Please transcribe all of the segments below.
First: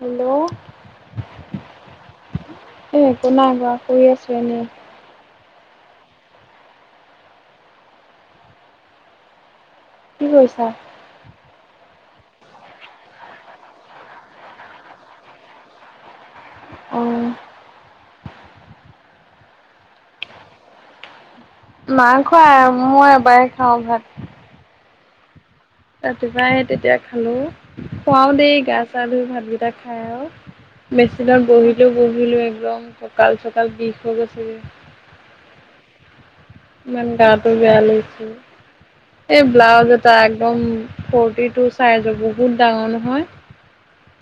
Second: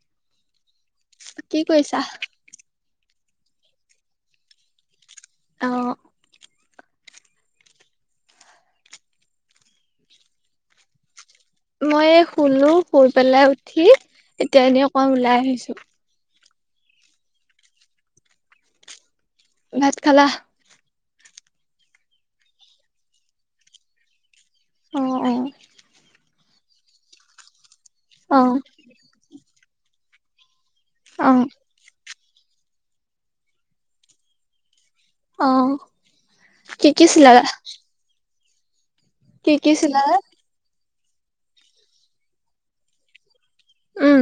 Hello! কি কইছা? এ একো নাই কৰা, শুই আছো এনেই। অ কি কৰিছা। মই এই শুলো শুই পেলাই উঠি, এতিয়া এনেই অকণমান ওলাই আহিছো। অ। ভাত খালা। নাই খোৱা মই এবাৰে খাওঁ ভাত। অ, অ। ৰাতিপুৱাই সেই তেতিয়া খালো খোৱাও দেই অ' গা-চা ধুই ভাতকেইটা খাই আৰু।। অ' মেচিনত অ' বহিলো, বহিলো একদম কঁকাল-চকাল বিষ হৈ গৈছেগে। অ। কি কি ইমান চিলালা? গাটো বেয়া লাগিছে। এ কি কি ব্লাউজ এটা চিলালা? একদম, ফৰ্টি টু চাইজৰ বহুত ডাঙৰ নহয়। উম,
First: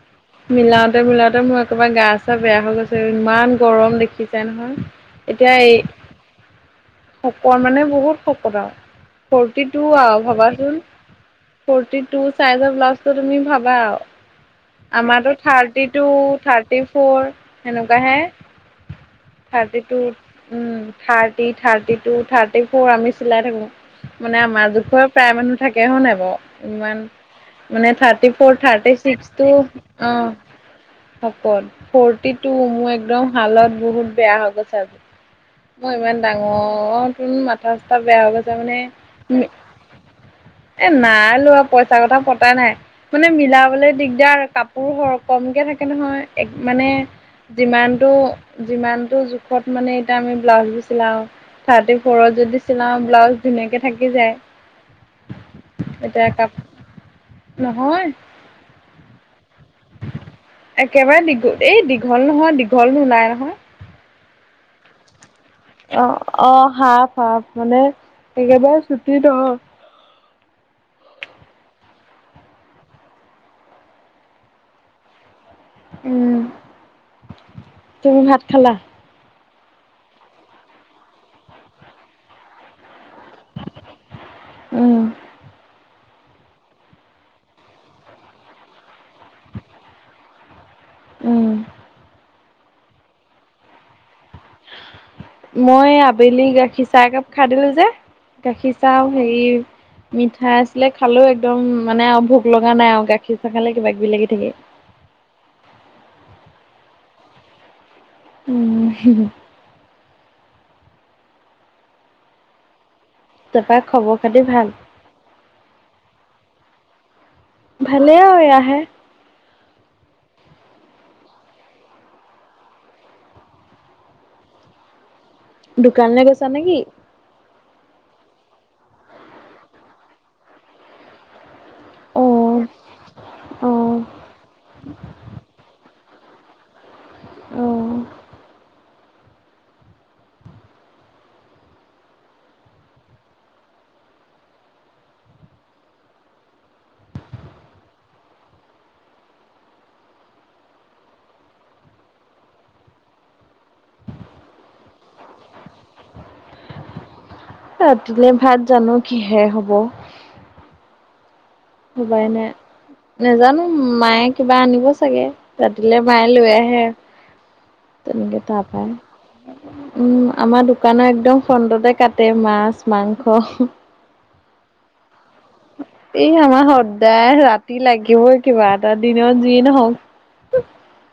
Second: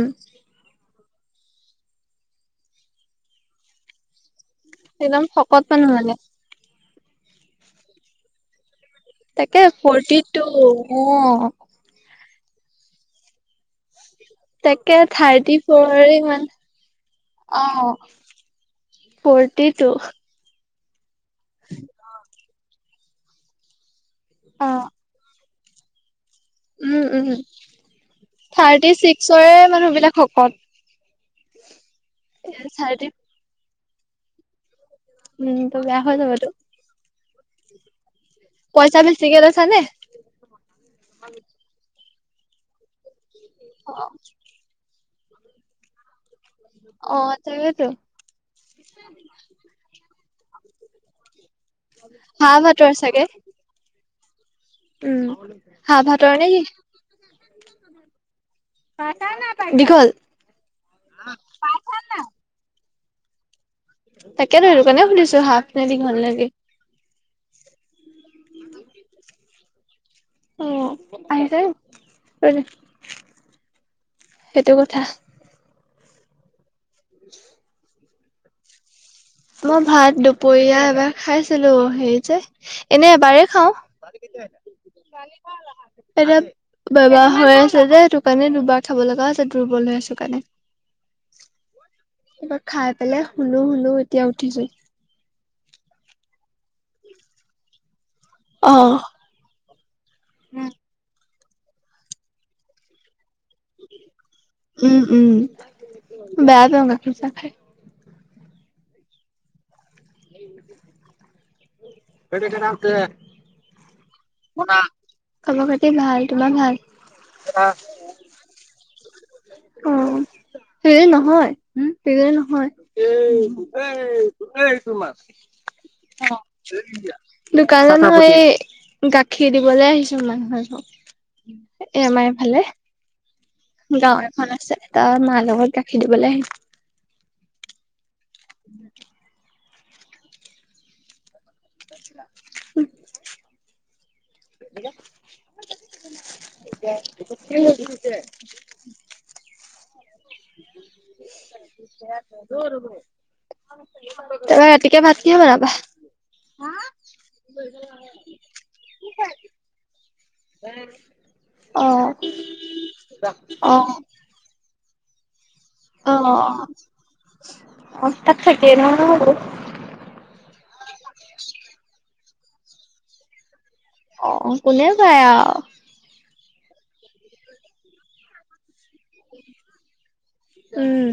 মিলাওতে মিলাওঁতে মোৰ একেবাৰে গা-চা বেয়া হৈ গৈছে ইমান গৰম দেখি। ছাই নহয় একদম এতিয়া শকত এই। মানুহ মানে। শকত মানে বহুত শকত আৰু তাকে ফৰ্টি টু আৰু টু ভাবাচোন। অ' ফৰ্টি টু চাইজৰ ব্লাউজটো তুমি ভাবা আৰু। তাকে আমাৰ টো থাৰ্টি ফ'ৰ টু, ইমান থাৰ্টি ফৰ অ' সেনেকুৱাহে। Forty two. Um thirty, thirty two, thirty four আমি চিলাই থাকো মানে আমাৰ অ' জোখৰ। প্ৰায় মানুহৰ থাকে, হয় নাই বাও। উম, ইমান উম মানে থাৰ্টি ফৰ, থাৰ্টি চিক্স ছিক্সৰে টো মানুহ অ। বিলাক শকত। শকত ফৰ্টি টু মোৰ থাৰ্টি একদম হালত বহুত বেয়া হৈ গৈছে। উম, তো বেয়া হৈ যাব টো। অ তোন মাথা চাথা বেয়া হৈ গৈছে মানে পইচা বেছিকে ওম। লৈছা নে? এ নাই লোৱা পইচা কথা পতা নাই মানে মিলাবলে অ' দিগদাৰ কাপ। পোৰ সৰ কমকৈ থাকে নহয় এক মানে অ' তাকেতো। যিমানটো। যিমানটো জোখত মানে এতিয়া আমি ব্লাউজবোৰ চিলাও। থাৰ্টি ফ'ৰত হাঁহ যদি ভাতৰ চিলাও চাগে ব্লাউজ ধুনীয়াকে থাকি যায়। উম খা এতিয়া ভাতৰ কাপ নেকি। নহয় পা টা না পায় দীঘল। একেবাৰে দীঘ এই দীঘল নহয় দীঘল নোলাই নাই নহয়। তাকে ধৰ সেইটো কাৰনে সুধিছো শাক। অ অ হাফ হাফ মানে একেবাৰে ছুটি ন। অ আহিছে [inaudible] সেইটো কথা। উম তুমি ভাত খালা। অ ভাত দুপৰীয়া এবাৰ খাইছিলো হেৰি যে। এনে এবাৰে খাওঁ। [inaudible] উম, এতিয়া বেমাৰ হৈ আছে যে, সেইতোৰ কাৰণে দুবাৰ থব লগা আছে দুৰ্বল হৈ আছো কাৰণে। উম। কিবা খাই পেলাই শুলো-শুলো এতিয়া উঠিছো। মই আবেলি গাখীৰ চাহ একাপ খাই দিলো যে। অ গাখীৰ চাহো হেৰি, মিঠাই আছিলে খালোয়ে। দম মানে, আৰু ভোক লগা নাই আৰু গাখীৰ চাহ খালে কিবা কিবি লাগি থাকে। উম, উম বেয়া পাওঁ গাখীৰ চাহ খাই। উম [inaudible] [unintelligible] তাপা খবৰ খাতি ভাল খবৰ খাতি ভাল তোমাৰ ভাল ভালে আৰু এয়া আহে অ সেই নহয় উ সেইজনী নহয় এই এই তোমাৰ দোকানলৈ গৈছা নেকি? দোকানত এই গাখীৰ দিবলৈ আহিছো মানুহ এঘৰত এ আমাৰ অ', এফালে অ', গাঁও এখন আছে এটা মা লগত গাখীৰ দিবলৈ আহিছো অ [unintelligible] [unintelligible] অ নবৌ তাৰপৰা ৰাতিকে ভাত কিহে বনাবা ৰাতিলে ভাত জানো কিহে হব উম ভবাই নাই নাজানো অ মায়ে কিবা আনিব চাগে ৰাতিলে অ মায়ে লৈ আহে অ তাত তেনেকে তা থাকেই পাই নহয় উম আমাৰ দোকানৰ একদম ফ্ৰন্টতে কাটে মাছ মাংস অ কোনে পায় আৰু এই আমাৰ সদায় ৰাতি লাগিবই কিবা এটা দিনত যিয়ে নহওক উম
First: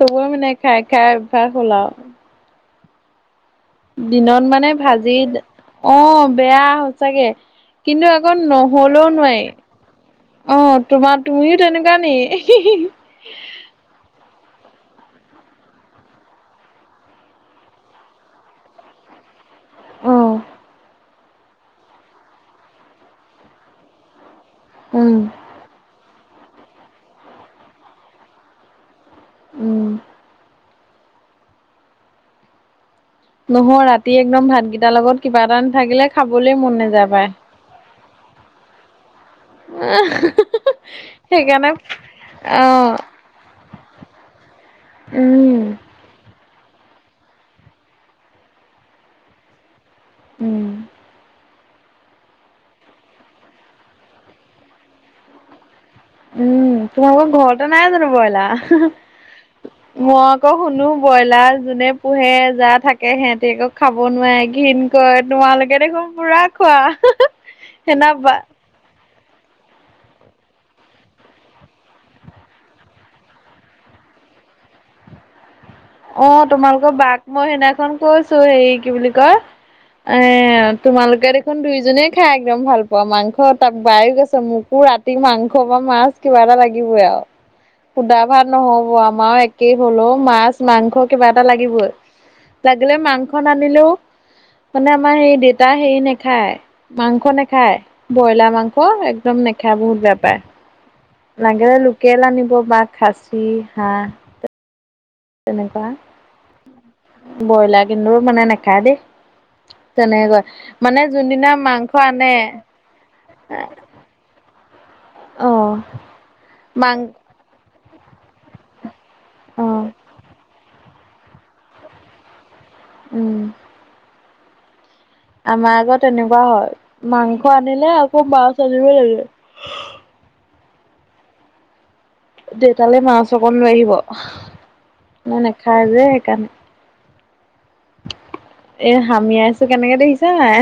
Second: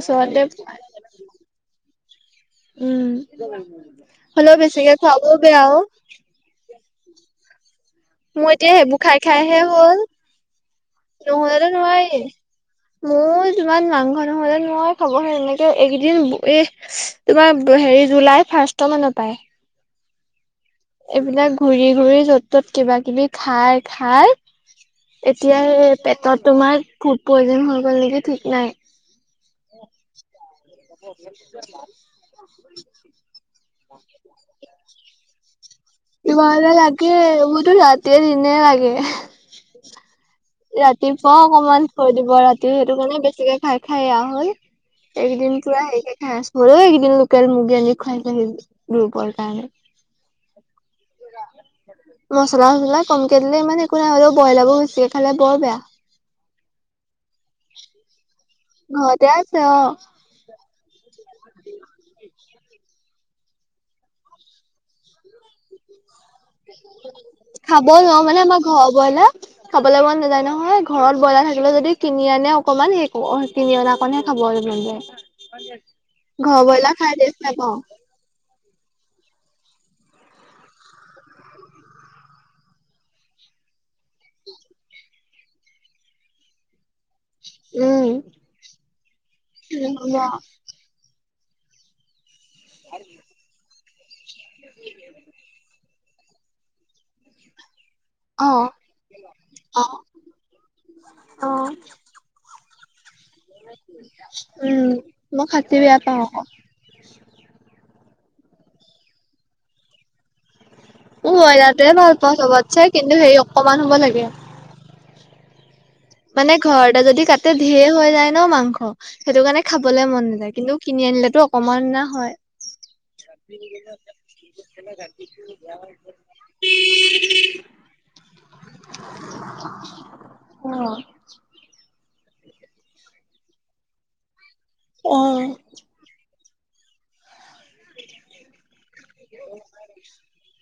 চবৰে মানে খাই খাই অভ্যাস হ'ল আৰু উম দিনত হ'লেও মানে বেছিকে ভাজি খোৱাবও বেয়া অ বেয়া সচাকে কিন্তু আকৌ মোৰ এতিয়া সেইবোৰ নহলেও খাই খাইহে হ'ল নোৱাৰি অ তোমাৰ তুমিও নহ'লেতো তেনেকুৱানি নোৱাৰি হি হি মোৰ যিমান মাংস নহ'লে যে মই খাবয় এনেকে এইকেইদিন এ তোমাৰ হেৰি জুলাই ফাৰ্ষ্ট মানৰ পায় অ এইবিলাক ঘূৰি ঘুৰি য'ত ত'ত কিবা কিবি খাই খাই উম এতিয়া এ পেটত তোমাৰ ফুড পয়জন হৈ গ'ল নেকি ঠিক নাই উম [unintelligible] [unintelligible] নহয় ৰাতি একদম ভাতকেইটাৰ লগত কিবা এটা নাথাকিলে খাবলৈ কিবাৰলে মন নাযায় লাগে পায়। উোৰতো ৰাতি দিনে লাগে উ ৰাতিপুৱা অকমান থৈ দিব ৰাতিৰ সেইটো কাৰণে বেছিকে খাই খাই এয়া হ'ল এইকেইদিন উম পূৰা হেৰিকে খাই আছো হলেও এইকেইদিন লোকেল মুৰ্গী আনি খুৱাইছে সেই ৰুবৰ কাৰণে উম [unintelligible] মচলা চছলা কমকৈ দিলে ইমান একো নাই হলেও বইলাবোৰো বেছিকৈ খালে বৰ বেয়া উম তোমালোকৰ ঘৰতে নাই জানো বইলা অ ঘৰতে আছে অ আকৌ শুনো ব্ৰইলাৰ যোনে পোহে যা থাক- কে হেঁতে ক খাব নোৱাৰে ঘিণ কয় তোমালোকে দেখোন পুৰা- খোৱা খাব সেইদিনা নোৱাৰো বা মানে ময় ঘ বইলা। খাবলে মন নাযায় নহয়, ঘৰত ব্ৰইলাৰ থাকিলে যদি কিনি আনে অকমান সেই- কিনি অনাকণহে খাব আৰু মন যায়। অঁ ঘৰৰ তোমালোকৰ ব্ৰইলাৰ খাই বাক টেষ্ট মই নাপাওঁ সেইদিনাখন কৈছো হেৰি কি বুলি কয়? এঁ তোমালোকে দেখোন দুয়োজনে খাই একদম ভাল পোৱা মাংস তাক বায়ে কৈছে মোকো ৰাত- তি মাংস বা মাছ কিবা এটা লাগিবই আৰু। উম সুদা ভাত নহব, আমাৰো একেই হ'ল ও মাছ- মাংস কিবা এটা লাগিবই, লাগিলে মাংস নানিলেও- মানে আমাৰ সেই দেউতা হেৰি নাখায় মাংস নাখায়। ব্ৰইলা অ মাংস একদম নেখায় অ বহুত বেয়া পায়। অ লাগে লোকেল আনিব বা খাচ- উম' মই খাচী তেনেকুৱা। বেয়া পাওঁ আকৌ ব্ৰইলাৰ কিন্তু মানে নাখায় দেই তেনেকে কয়। মানে মোৰ যোনদিনা ব্ৰইলাৰটোৱে মাংস আনে- খাব লাগে। অঁ' মানে ঘৰতে যদি কাটে ঢেৰ হৈ যায় ন মাংস সেইটো কাৰণে অ' খাবলে মন নাযায়। কিন্তু, - কিনি আনিলেতো অকমান অনা হয়। উম। আমা আকৌ তেনেকুৱা হয়, মাংস আনিলে আকৌ মাছ আনিব লাগে। অঁ' দেউতালে মাছ অকণ লৈ আহিব অ অ নে নেখায় যে সেইকাণে। এ হামিয়াইছো কেনেকে দেখিছা নাই।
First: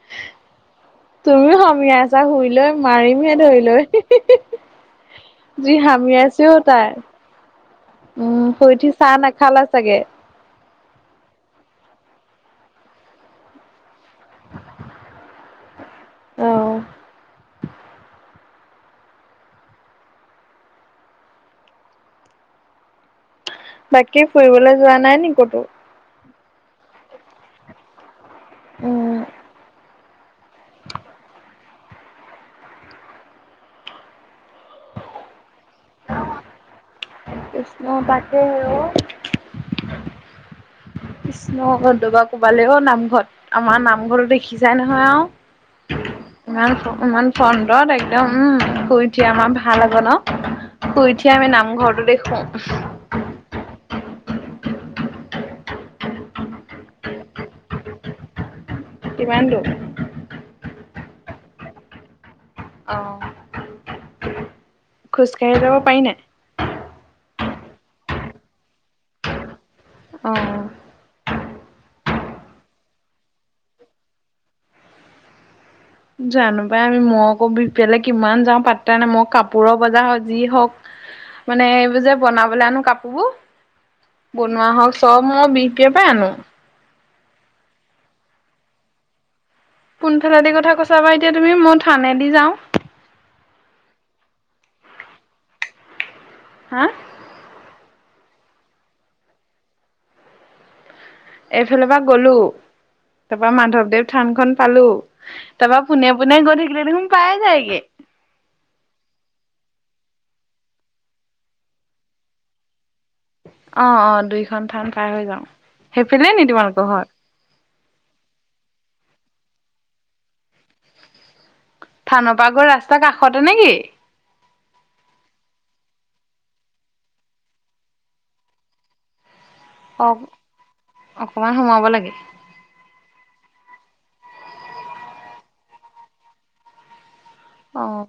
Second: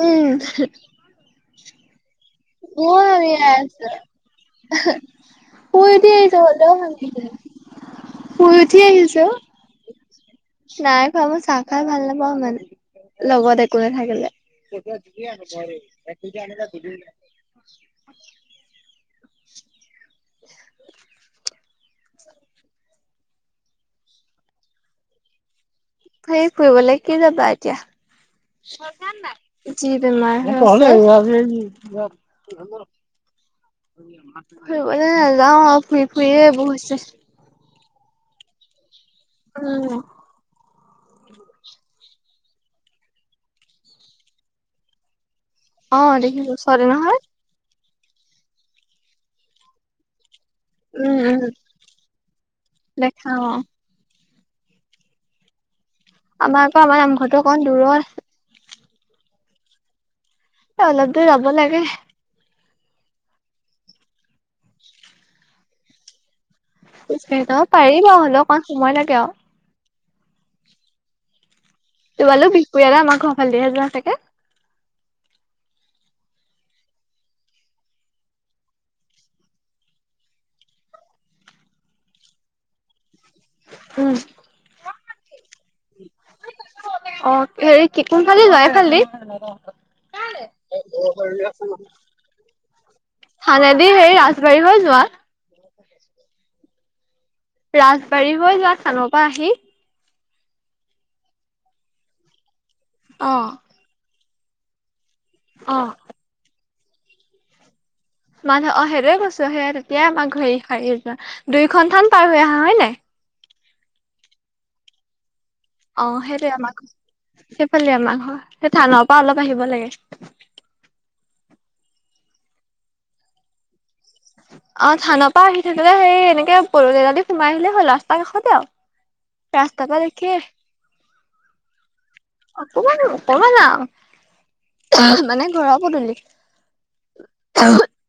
উম' তুমিও হামিয়াই আছা শুই লৈ বৰ মাৰিমহে ধৰি আছে লৈ। শুই উঠি আহিছো যি হামিয়াইছেও হ'লেও ভাল তাই, লাগিলে উম শুই উঠি চাহ নাখালে চাগে। নাই খোৱা, মই চাহ খাই ভাল নাপাওঁ ইমান। লগত একো নেথাকিলে। অ বাকী ফুৰিবলৈ যোৱা নাই নি ক'তো? হেই ফুৰিবলে কি যাবা এতিয়া। বেমাৰ হৈ আছে। ফুৰিবলে নাযাওঁ আৰু ফুৰি ফুৰিয়ে এইবোৰ হৈছে। কৃষ্ণ তাকেহে ও'। উম' কৃষ্ণ' দবা কোবালে অ' নামঘৰত আমাৰ নামঘৰতো দেখিছাই নহয় আও। অ দেখিছো নামঘ ওচৰতে নহয় ইমান- ফন্দত একদম উম শুই উঠি আমাৰ ভাল হ'ব ন। শুই উম উঠিয়ে আমি নামঘৰটো দেখোঁ। অঁ' আমাৰ পৰা আমাৰ নামঘৰটো অকণ দূৰ আছে। কিমান দূৰ? এ অলপ দূৰ যাব লাগে। অঁ খোজকাঢ়ি যাব পাৰি নাই? খোজকাঢ়ি যাব পাৰি বাও হ'লেও অকমান সময় লাগে আৰু। অ। তোমালোক বিহপুৰীয়ালে আমাৰ ঘৰৰ ফালেদি হে যোৱা চাগে। জানো পাই আমি মই আকৌ বিহপুৰীয়া লে কিমান যাওঁ পাত্তা নাই মই কাপোৰৰ বজাৰ হওঁক যি হওঁক। মানে এইবোৰ যে বনাবলে আনো কাপোৰ বোৰ। উম বনোৱা হওক চব মই বিহপুৰীয়াৰ পৰাই আনো। অ হেৰি কি কোনফালে দি যায় এইফালে দি। কোনফালে দি কথা কৈছা বা এতিয়া তুমি মই থানেদি যাওঁ। থানেদি হেৰি ৰাজবাৰী হৈ যোৱা। হা। ৰাজবাৰী হৈ যোৱা থানৰ পৰা আহি। এইফালে পৰা গলোঁ তাৰপা অ মাধৱদেৱ থানখন পালোঁ তাপা পোনে। পোনে গৈ থাকিলে দেখোন পাই যায়গে। মানে অ সেইটোৱে কৈছোঁ সেয়া তেতিয়াই আমাক ঘূৰি [unintelligible] দুইখন থান পাৰ হৈ আহা হয় নাই। অ অ দুইখন থান পাৰ হৈ যাওঁ সেইপিনে নি তোমালোকৰ ঘৰ। সিফালে আমাৰ ঘৰ সেই থানৰ পৰা অলপ আহিব লাগে। থানৰ পৰা গৈ ৰাস্তাৰ কাষতে নেকি। অ থানাৰ পৰা আহি থাকিলে সেই এনেকে পৰৰ জেগাদি সোমাই আহিলেই হ'ল ৰাস্তা কাষতে আৰু। [unintelligible] ৰাস্তাপা অ দেখে। অকমান সোমাব লাগে। অকমান অকমানা আও মানে ঘৰৰ পদূলি। অঁ।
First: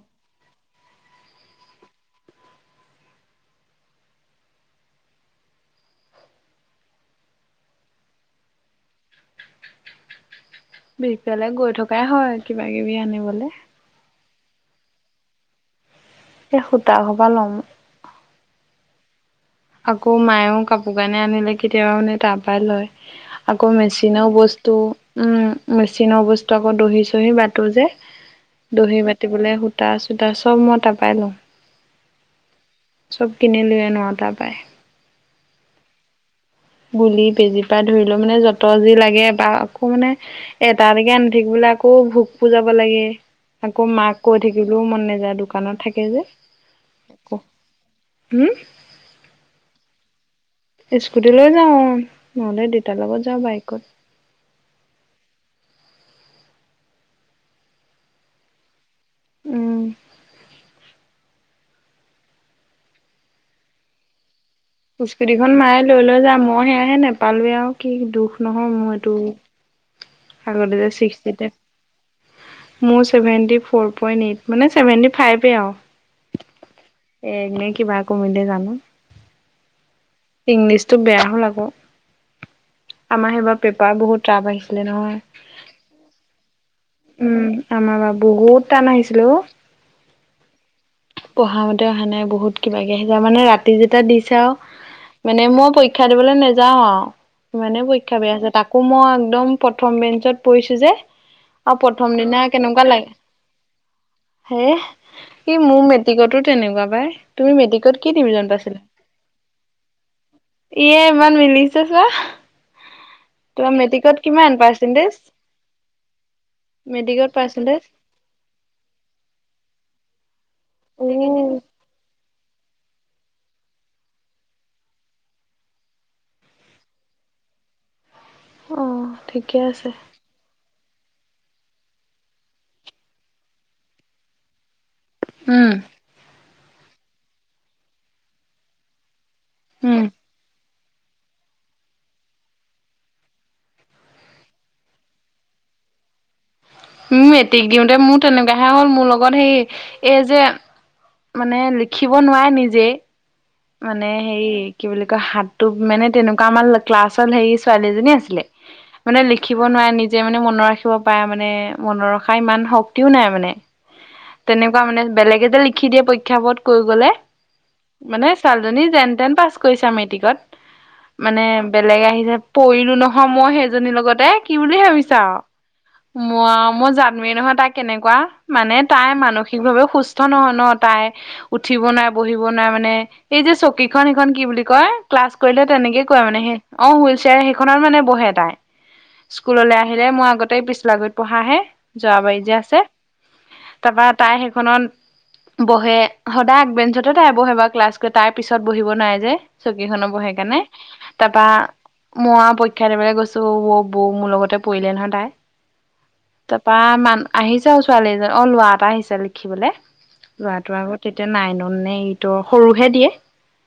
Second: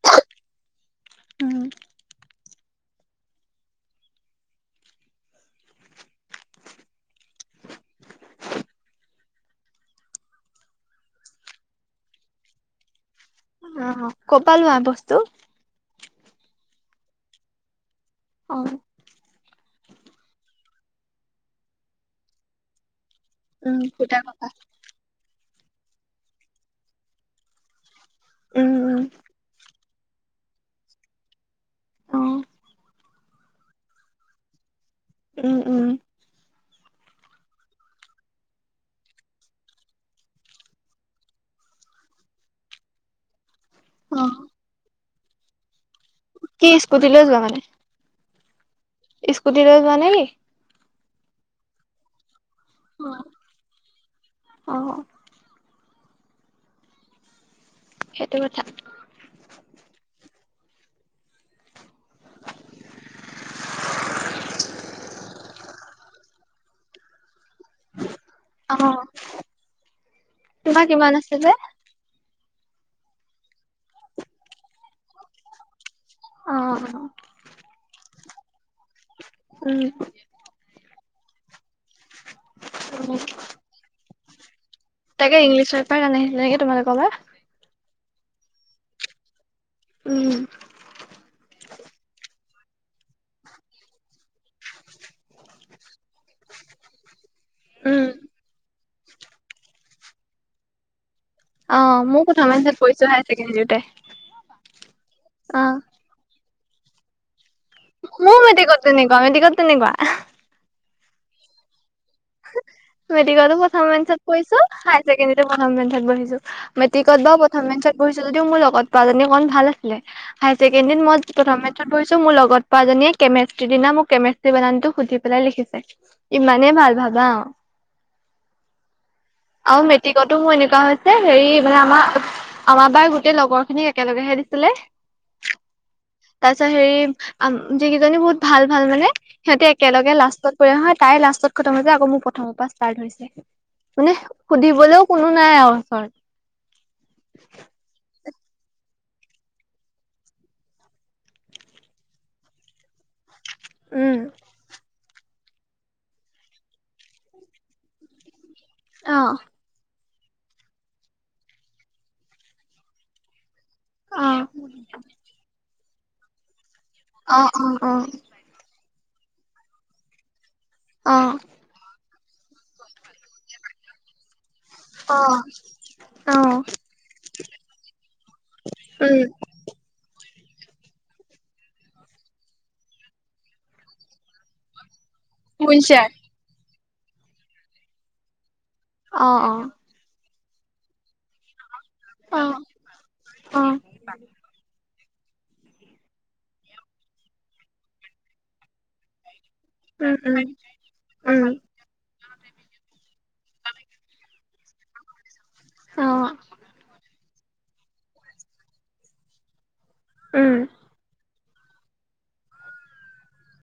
বিষ পালে গৈ থকাই হয় কিবা কিবি আনিবলে। অ অ কৰ পৰা লোৱা বস্তু। এ সূতা ঘপা ল'ম। অ। আকৌ মায়েও কাপোৰ কানি আনিলে কেতিয়াবা মানে তাৰ পৰা লয়। আকৌ উম ফুটা মেচিনৰ কপা বস্তু উম মেচিনৰ বস্তু আকৌ দহি চহি বাতো যে। উম উম দহি বাতিবলে সূতা চূতা চব মই তাপাই লওঁ। অ চব কিনি লৈ আনোঁ আৰু তাৰ পাই। উম উম। গুলি বেজীৰ পৰা ধৰিল মানে য'ত যি লাগে বা আকৌ মানে এটা এটাকে আনি থাকিবলৈ আকৌ ভোক পুৰ যাব লাগে। আকৌ মাক অ কৈ থাকিবলৈও মন নাযায় দোকানত থাকে যে। কি স্কুটি লৈ যোৱা মানে। হুম। স্কুটি লৈ যোৱা নেকি। স্কুটি লৈ যাওঁ উম নহ'লে দেউতা লগত যাওঁ বাইকত। অ। সেইটো কথা। উম। স্কুটিখন মায়ে লৈ লৈ যায় মই সেয়াহে নেপালোঁৱে আৰু। কি দুখ নহয় অ মোৰ এইটো আগতে তোমাৰ যে কিমান আছিলে? সৃষ্টিতে। মোৰ চেভেণ্টি ফৰ পইন্ট এইট মানে চেভেণ্টি ফাইভে আৰু। অ এ এনে কিবা কমিলে জানো উম ইংলিছতো বেয়া হল আকৌ আমাৰ সেইবাৰ পেপাৰ বহুত টান আহিছে তাকে ইংলীছৰ পেপাৰ টান আহিছে তোমালোকৰ বা উম আমাৰ বা বহুত টান আহিছিলে অ উম পঢ়া মতে অহা নাই বহুত কিবা কে মানে ৰাতি যেতিয়া দিছে আৰু মানে মই পৰীক্ষা দিবলৈ নেযাওঁ আৰু ইমানে উম পৰীক্ষা বেয়া হৈছে তাকো মই একদম প্ৰথম বেঞ্চত পৰিছোঁ যে আৰু অ প্ৰথম মোৰ দিনা মেছেজ কেনেকুৱা পৰিছো লাগ হাই ছেকেণ্ডৰীতে। হেহ সি অ মোৰ মেত মেটিকটো তেনেকুৱা পাই তুমি মেটিক মোৰো মেট্ৰিকত তেনেকুৱা মেট্ৰিকত তেনেকুৱা আহ ইয়ে ইমান মিলিছে চোৱা মেট্ৰিকতো তোমাৰ প্ৰথম মেট্ৰিকত বেঞ্চত কিমান পৰিছো হায়াৰ পাৰ্চেন্টেজ? ছেকেণ্ডৰী টো প্ৰথম বেঞ্চত বহিছো মেট্ৰিকত বাও প্ৰথম বেঞ্চত পৰিছো যদিও মোৰ লগত পোৱা জানী কন ভাল আছিলে হায়াৰ ছেকেণ্ডৰীত উ মই প্ৰথমে পিছত বহিছো মোৰ লগ পোৱা জনীয়ে কেমেষ্ট্ৰিৰ দিনা মোক কেমেষ্ট্ৰি বানানটো মোক সুধি পেলাই লিখিছে ইমানে ভাল ভাবা অ অঁ ঠিকে আছে টো মোৰ এনেকুৱা হৈছে হেৰি মানে আমাৰ আমাৰ বাৰ গোটেই লগৰ খিনিক একেলগেহে দিছিলে উম তাৰ পিছত হেৰি আম যিকেইজনী বহুত ভাল ভাল মানে সিহঁতি উম একেলগে লাষ্টত হয় তাই লাষ্টত খটম হৈছে মোৰ প্ৰথমৰ পৰা ষ্টাৰ্ট হৈছে মানে সুধিবলৈও কোনো নাই আৰু ওচৰত মেট্ৰিক দিওঁতে মোৰ তেনেকুৱাহে হ'ল মোৰ লগত হেই এই যে মানে লিখিব নোৱাৰে নিজেই মানে উম হেৰি কি বুলি কয় হাতটো মানে তেনেকুৱা আমাৰ ক্লাছৰ হে ছোৱালীজনী আছিলে অ মানে লিখি নোৱাৰে নিজে মানে মনত ৰাখিব পাৰে মানে মনত ৰখা ইমান শক্তিও নাই মানে অ তেনেকুৱা মানে বেলেগে যে লিখি দিয়ে পৰীক্ষাবোৰ কৈ গলে অ অ অ ছোৱাল জনী যেন তেন পাছ কৰিছে মেট্ৰিকত অ মানে বেলেগ আহিছে পৰিলো নহয় মই সেইজনীৰ লগতে কি বুলি অ ভাবিছা আৰু ম অ মই জানোয়েই নহয় তাই কেনেকুৱা মানে তাই উম মানসিক সিকভাৱে সুস্থ নহয় ন তাই উঠিব নাই বহিব নাই মানে এই যে চকীখনন সেইখন কি বুলি কয় ক্লাছ কৰিলে হুইল তেনেকে চেয়াৰ কৰে মানে সেই অ হুইল চেয়াৰ সেইখনত মানে বহে তাই অ অ স্কুললৈ আহিলে মই আগতেই পিছলাগুৰিত পঢ়াহে জৰাবাৰিত অ যে আছে অ তাৰপা তাই সেইখনত বহে সদায় আগবেঞ্চতে তাই বহে বাৰ ক্লাছকৈ তাৰ পিছত বহিব নোৱাৰে যে চকী খনত উম বহে উম সেইকাৰণে তাৰপা উম মইয়া পৰীক্ষা দবলৈ গৈছো বৌ মোৰ লগতে পৰিলে নহয় তাই অ তাৰপা মান আহিছে আৰু ছোৱালী এজন অ লৰা এটা আহিছে লিখিবলে উম লৰাটো আক তেতিয়া নাইন নে এইটৰ সৰুহে দিয়ে